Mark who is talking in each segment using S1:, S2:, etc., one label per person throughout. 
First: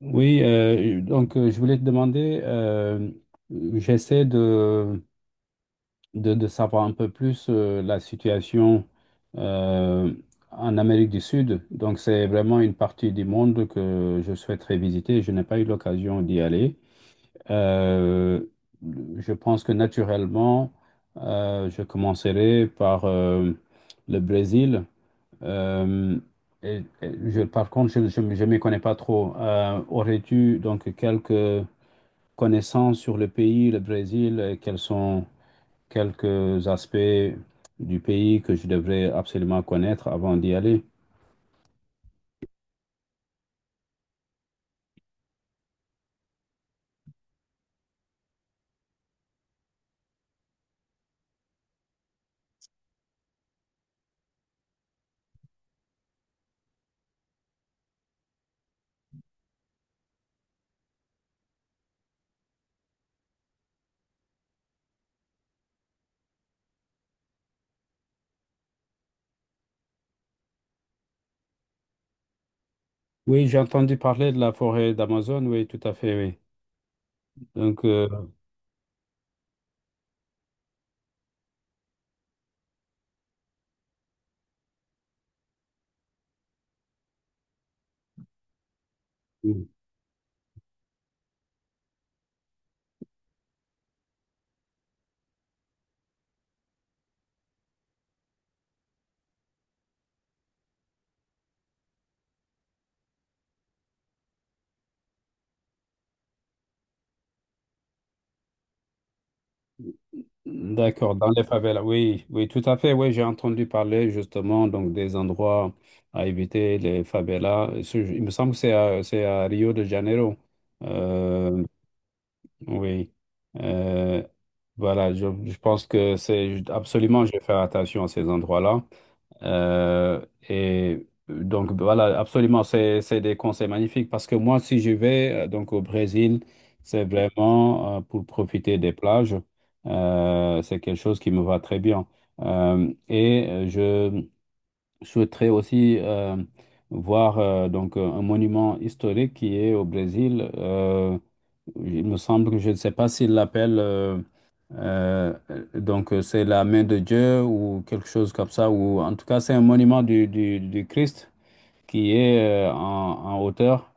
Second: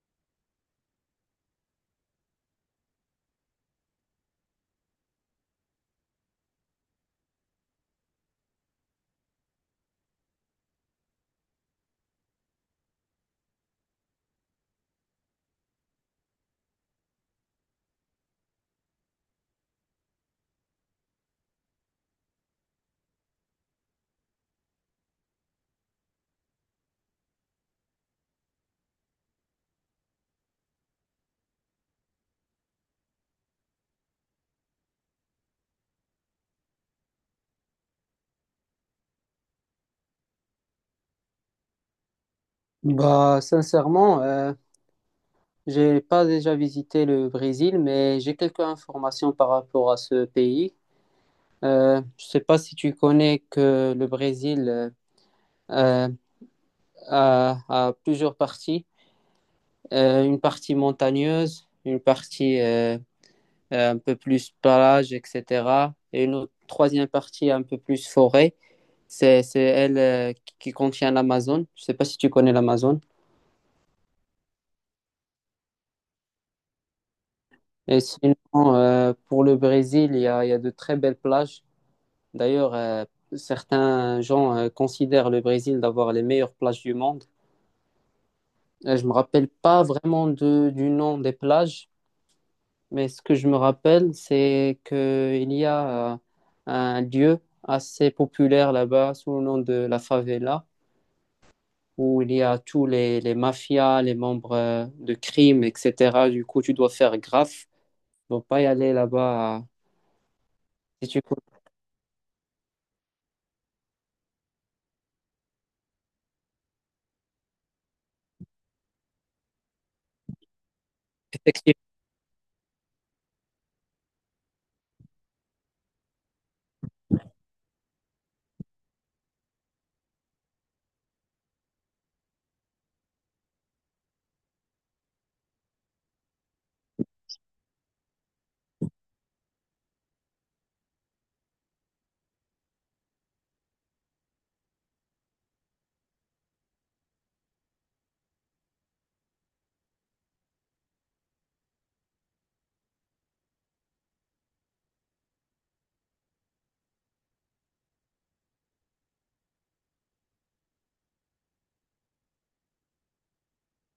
S1: Oui, je voulais te demander, j'essaie de savoir un peu plus la situation euh, en Amérique du Sud. Donc c'est vraiment une partie du monde que je souhaiterais visiter. Je n'ai pas eu l'occasion d'y aller. Euh, je pense que naturellement, je commencerai par le Brésil. Euh, et je, par contre, je ne m'y connais pas trop. Aurais-tu donc quelques connaissances sur le pays, le Brésil, et quels sont quelques aspects du pays que je devrais absolument connaître avant d'y aller?
S2: Bah, sincèrement, j'ai pas déjà visité le Brésil, mais j'ai quelques informations par rapport à ce pays. Je sais pas si tu connais que le Brésil euh, a, a plusieurs parties. Une partie montagneuse, une partie un peu plus plage, etc., et troisième partie un peu plus forêt. C'est elle qui contient l'Amazone. Je sais pas si tu connais l'Amazone.
S1: Oui, j'ai entendu parler de la forêt d'Amazon, oui, tout à fait, oui. Donc,
S2: Et
S1: euh,
S2: sinon, pour le Brésil, il y a de très belles plages. D'ailleurs, certains gens considèrent le Brésil d'avoir les meilleures plages du monde. Je me rappelle pas vraiment du nom des plages, mais ce que je me rappelle, c'est qu'il y a, un lieu assez populaire là-bas sous le nom de la favela, où il y a les mafias, les membres de crimes, etc. Du coup, tu dois faire gaffe, ne pas y aller là-bas, si
S1: D'accord, dans
S2: tu
S1: les favelas, oui, oui, tout à fait, oui, j'ai entendu parler justement donc des endroits à éviter, les favelas. Il me semble que c'est à Rio de Janeiro. Euh,
S2: peux.
S1: oui, Euh, je pense que c'est absolument, je vais faire attention à ces endroits-là. Et donc voilà, absolument, c'est des conseils magnifiques parce que moi, si je vais donc au Brésil, c'est vraiment pour profiter des plages. C'est quelque chose qui me va très bien. Je souhaiterais aussi voir un monument historique qui est au Brésil. Il me semble que je ne sais pas s'il l'appelle, euh, c'est la main de Dieu ou quelque chose comme ça, ou en tout cas c'est un monument du Christ qui est en hauteur.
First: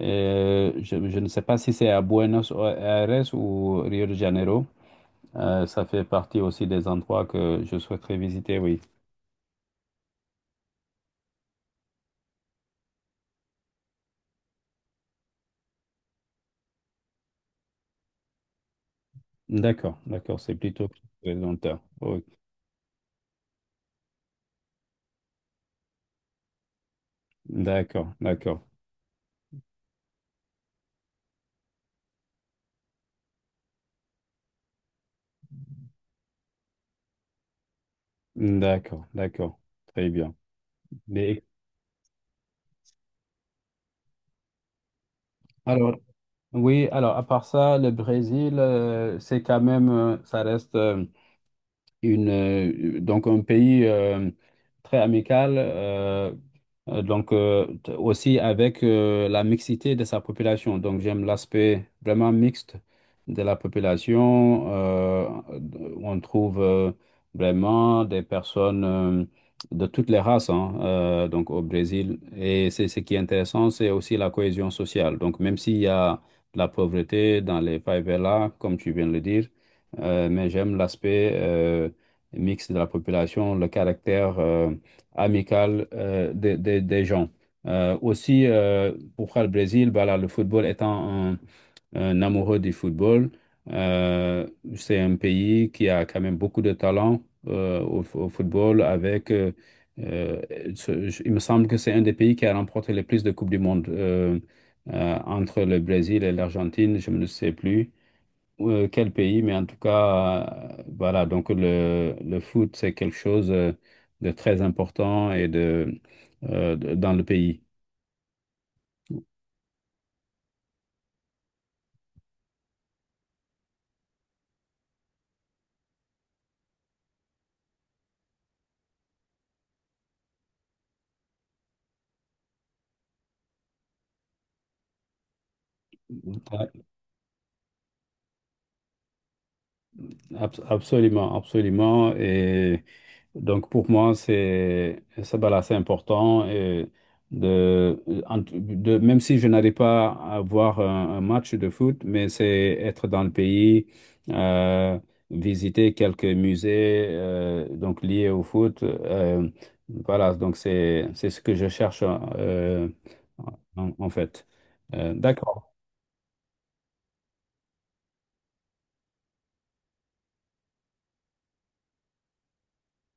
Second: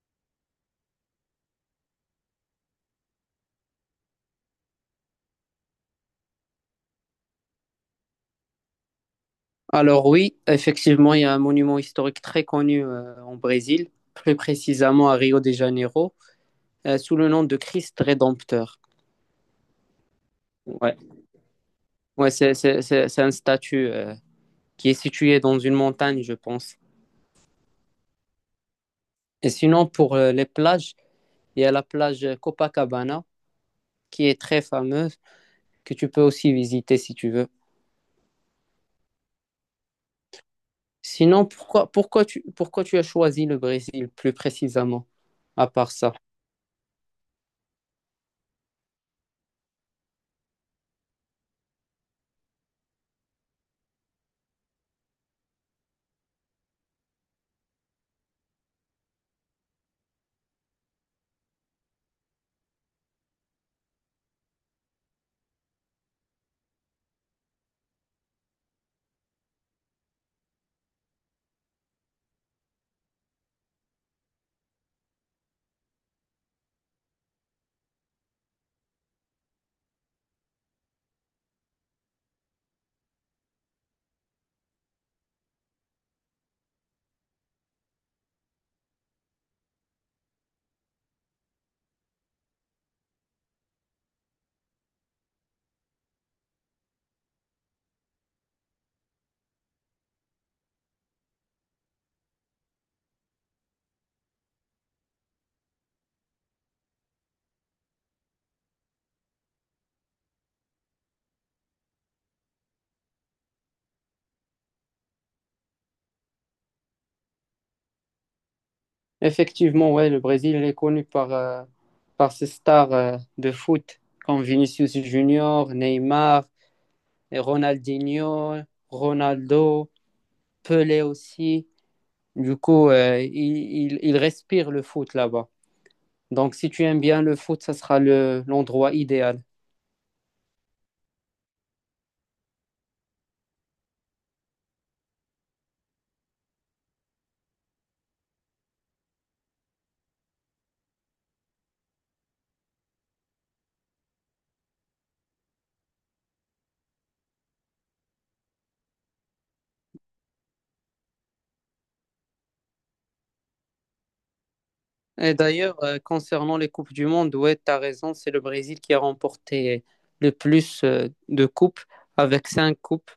S1: Je ne sais pas si c'est à Buenos Aires ou Rio de Janeiro. Ça fait partie aussi des endroits que je souhaiterais visiter, oui.
S2: Alors oui, effectivement, il y a un monument historique très connu en Brésil, plus précisément à Rio de Janeiro, sous le nom de Christ Rédempteur.
S1: D'accord, d'accord, c'est plutôt
S2: Ouais,
S1: longtemps.
S2: ouais, c'est un statut qui est situé dans une montagne, je pense.
S1: D'accord, d'accord,
S2: Et sinon, pour les plages, il y a la plage Copacabana, qui est très fameuse, que tu peux aussi visiter si tu veux.
S1: d'accord, d'accord. Très bien. Mais-
S2: Sinon, pourquoi tu as choisi le Brésil plus précisément, à part
S1: alors,
S2: ça?
S1: oui, alors à part ça, le Brésil, c'est quand même, ça reste donc un pays très amical, aussi avec la mixité de sa population. Donc j'aime l'aspect vraiment mixte de la population, où on trouve vraiment des personnes de toutes les races, hein, donc au Brésil. Et c'est ce qui est intéressant, c'est aussi la cohésion sociale. Donc même s'il y a de la pauvreté dans les favelas, comme tu viens de le dire, mais j'aime l'aspect mixte de la population, le caractère amical des gens. Pour faire le Brésil, voilà, le football étant un amoureux du football, euh, c'est un pays qui a quand même beaucoup de talent au football avec... euh, il me semble que c'est un des pays qui a remporté le plus de Coupes du Monde entre le Brésil et l'Argentine, je ne sais plus. Quel pays, mais en tout cas, voilà, donc le foot, c'est quelque chose de très important dans le pays.
S2: Effectivement, ouais, le Brésil il est connu par, par ses stars de foot comme Vinicius Junior, Neymar, et Ronaldinho, Ronaldo, Pelé aussi. Du coup, il respire le foot là-bas. Donc, si tu
S1: Ouais,
S2: aimes bien le foot, ça sera l'endroit idéal.
S1: absolument, absolument. Donc pour moi, c'est voilà, c'est important et de, en- de même si je n'arrive pas à voir un match de foot, mais c'est être dans le pays, euh, visiter quelques musées donc liés au foot. Voilà, donc c'est ce que je cherche en fait.
S2: Et
S1: D'accord.
S2: d'ailleurs, concernant les Coupes du Monde, ouais, tu as raison, c'est le Brésil qui a remporté le plus de coupes, avec 5 coupes.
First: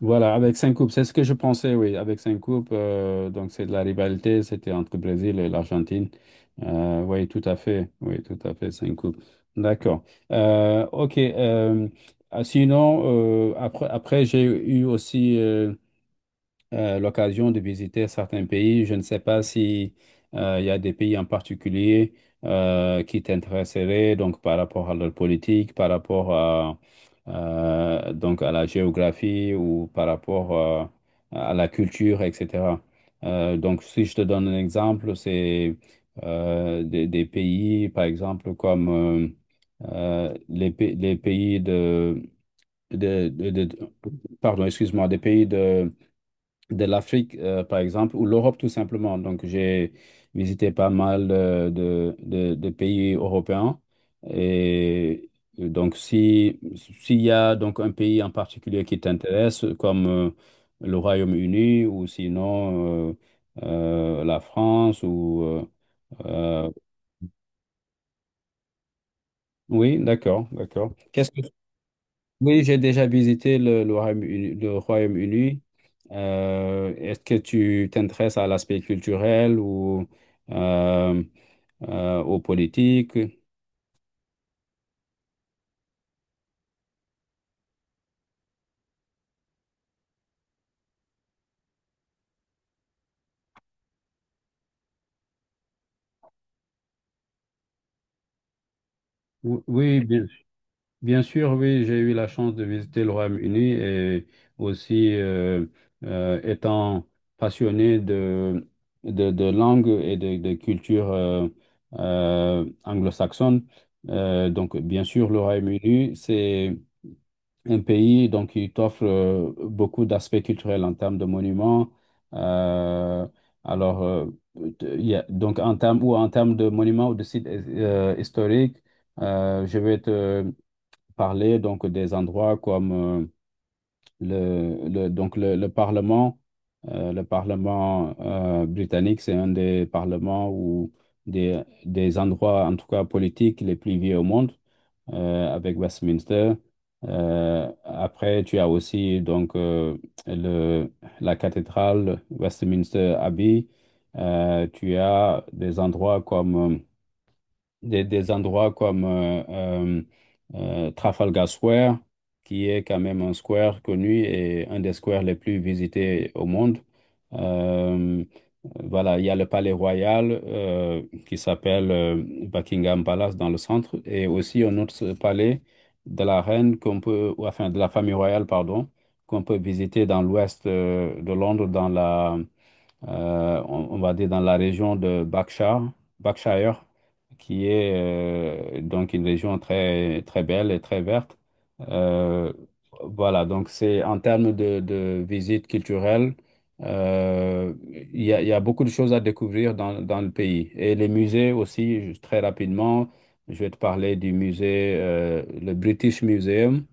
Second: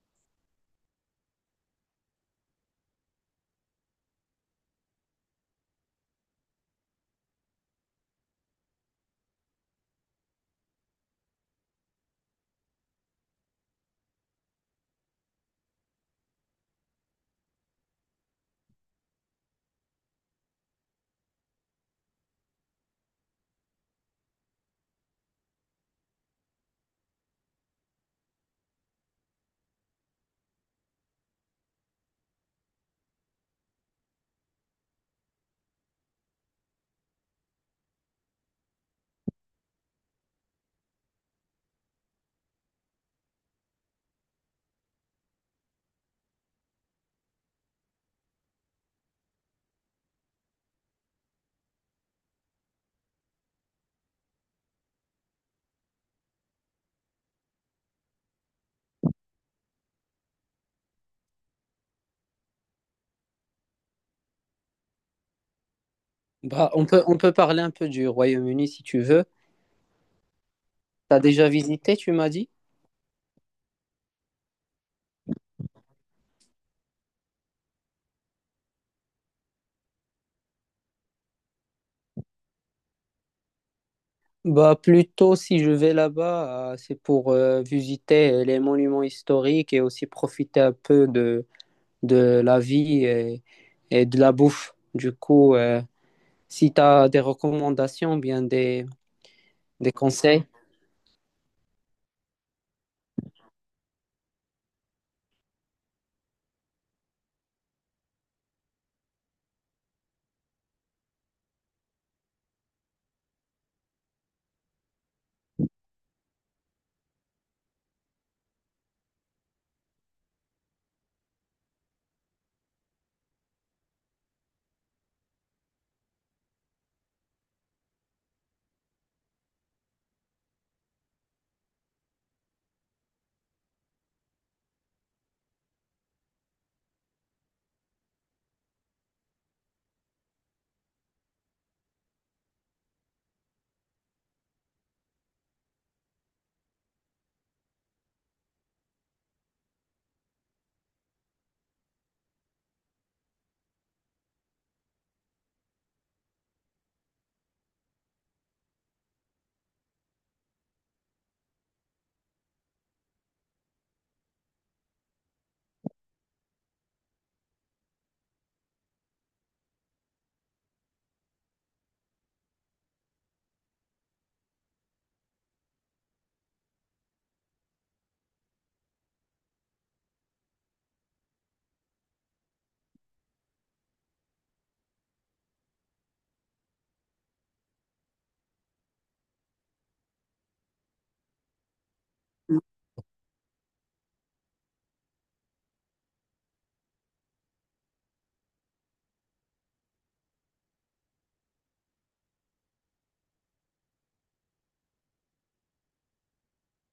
S1: Voilà, avec cinq coupes, c'est ce que je pensais, oui, avec cinq coupes, donc c'est de la rivalité, c'était entre le Brésil et l'Argentine. Oui, tout à fait, oui, tout à fait, cinq coupes. D'accord. Ok. Sinon, après, après j'ai eu aussi l'occasion de visiter certains pays. Je ne sais pas si il y a des pays en particulier qui t'intéresseraient, donc par rapport à leur politique, par rapport à, donc à la géographie ou par rapport à la culture, etc. Donc, si je te donne un exemple, c'est des pays, par exemple, les pays de, de- de- pardon, excuse-moi, des pays de l'Afrique, par exemple, ou l'Europe tout simplement. Donc, j'ai visité pas mal de pays européens. Et donc, si, s'il y a donc un pays en particulier qui t'intéresse, comme le Royaume-Uni ou sinon la France ou... euh,
S2: Bah, on peut parler un peu du Royaume-Uni si tu veux.
S1: oui, d'accord, d'accord.
S2: T'as
S1: Qu'est-ce que
S2: déjà visité, tu m'as dit?
S1: Oui, j'ai déjà visité le Royaume-Uni, le Royaume-Uni. Est-ce que tu t'intéresses à l'aspect culturel ou euh, aux politiques?
S2: Bah, plutôt si je vais là-bas, c'est pour visiter les monuments historiques et aussi profiter un peu de la vie et de la bouffe. Du coup, si tu as des recommandations, des
S1: Oui, bien,
S2: conseils.
S1: bien sûr, oui, j'ai eu la chance de visiter le Royaume-Uni et aussi étant passionné de langue de culture anglo-saxonne. Donc, bien sûr, le Royaume-Uni, c'est un pays donc qui t'offre beaucoup d'aspects culturels en termes de monuments. euh, alors, euh, donc en termes ou en termes de monuments ou de sites historiques, je vais te parler donc des endroits comme donc le Parlement. Le Parlement britannique, c'est un des parlements ou des endroits, en tout cas politiques, les plus vieux au monde avec Westminster. Après, tu as aussi donc le, la cathédrale Westminster Abbey. Tu as des endroits des endroits comme Trafalgar Square, qui est quand même un square connu et un des squares les plus visités au monde. Euh, voilà, il y a le Palais Royal qui s'appelle Buckingham Palace dans le centre et aussi un autre palais de la reine qu'on peut, ou enfin de la famille royale, pardon, qu'on peut visiter dans l'ouest de Londres dans la on va dire dans la région de Berkshire, Berkshire, qui est donc une région très, très belle et très verte. Euh, voilà, donc c'est en termes de visite culturelle, euh, il y a beaucoup de choses à découvrir dans, dans le pays. Et les musées aussi, juste très rapidement, je vais te parler du musée, le British Museum,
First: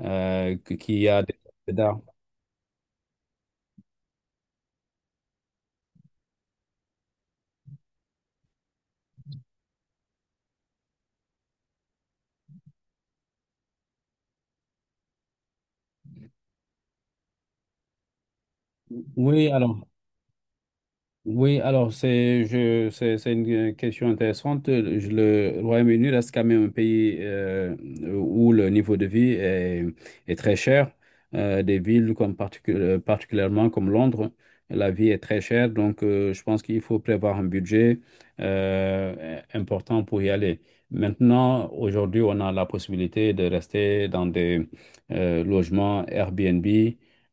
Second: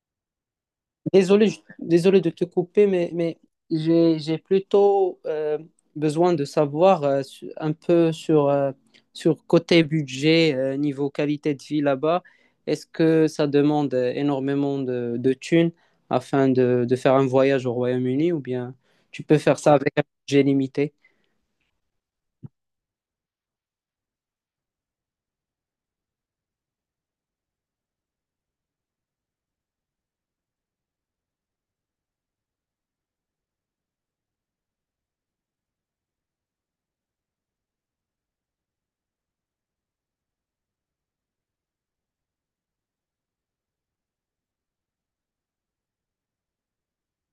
S1: qui a des...
S2: Désolé,
S1: d'art.
S2: désolé de te couper, mais j'ai plutôt besoin de savoir un peu sur, sur côté budget, niveau qualité de vie là-bas. Est-ce que ça demande énormément de thunes afin de faire un voyage au Royaume-Uni ou bien tu peux
S1: Oui,
S2: faire ça
S1: alors.
S2: avec un budget limité?
S1: C'est une question intéressante. Le Royaume-Uni reste quand même un pays où le niveau de vie est, est très cher. Des villes comme particulièrement comme Londres, la vie est très chère. Donc je pense qu'il faut prévoir un budget important pour y aller. Maintenant, aujourd'hui, on a la possibilité de rester dans des logements Airbnb.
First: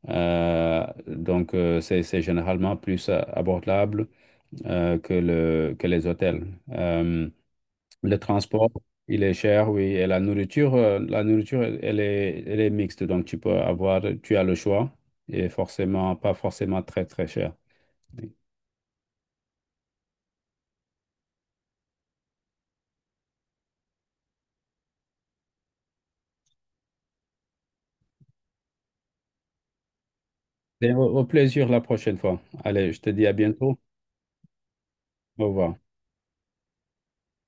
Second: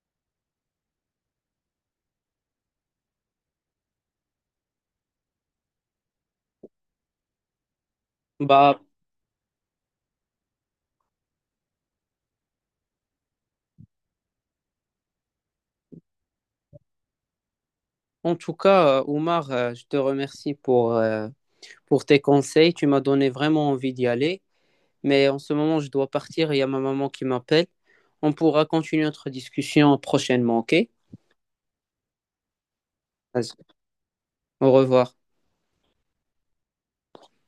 S1: C'est généralement plus abordable que les hôtels. Le transport,
S2: Bah,
S1: il est cher, oui, et la nourriture, elle est mixte, donc tu peux avoir, tu as le choix, et forcément, pas forcément très, très cher. Oui.
S2: en tout cas, Oumar, je te remercie pour tes conseils. Tu m'as donné vraiment envie d'y aller. Mais en ce moment, je dois partir. Il y a ma maman qui m'appelle. On pourra continuer notre discussion prochainement, ok?
S1: Et au au plaisir la prochaine fois. Allez, je te dis à
S2: Vas-y.
S1: bientôt.
S2: Au revoir.
S1: Au revoir.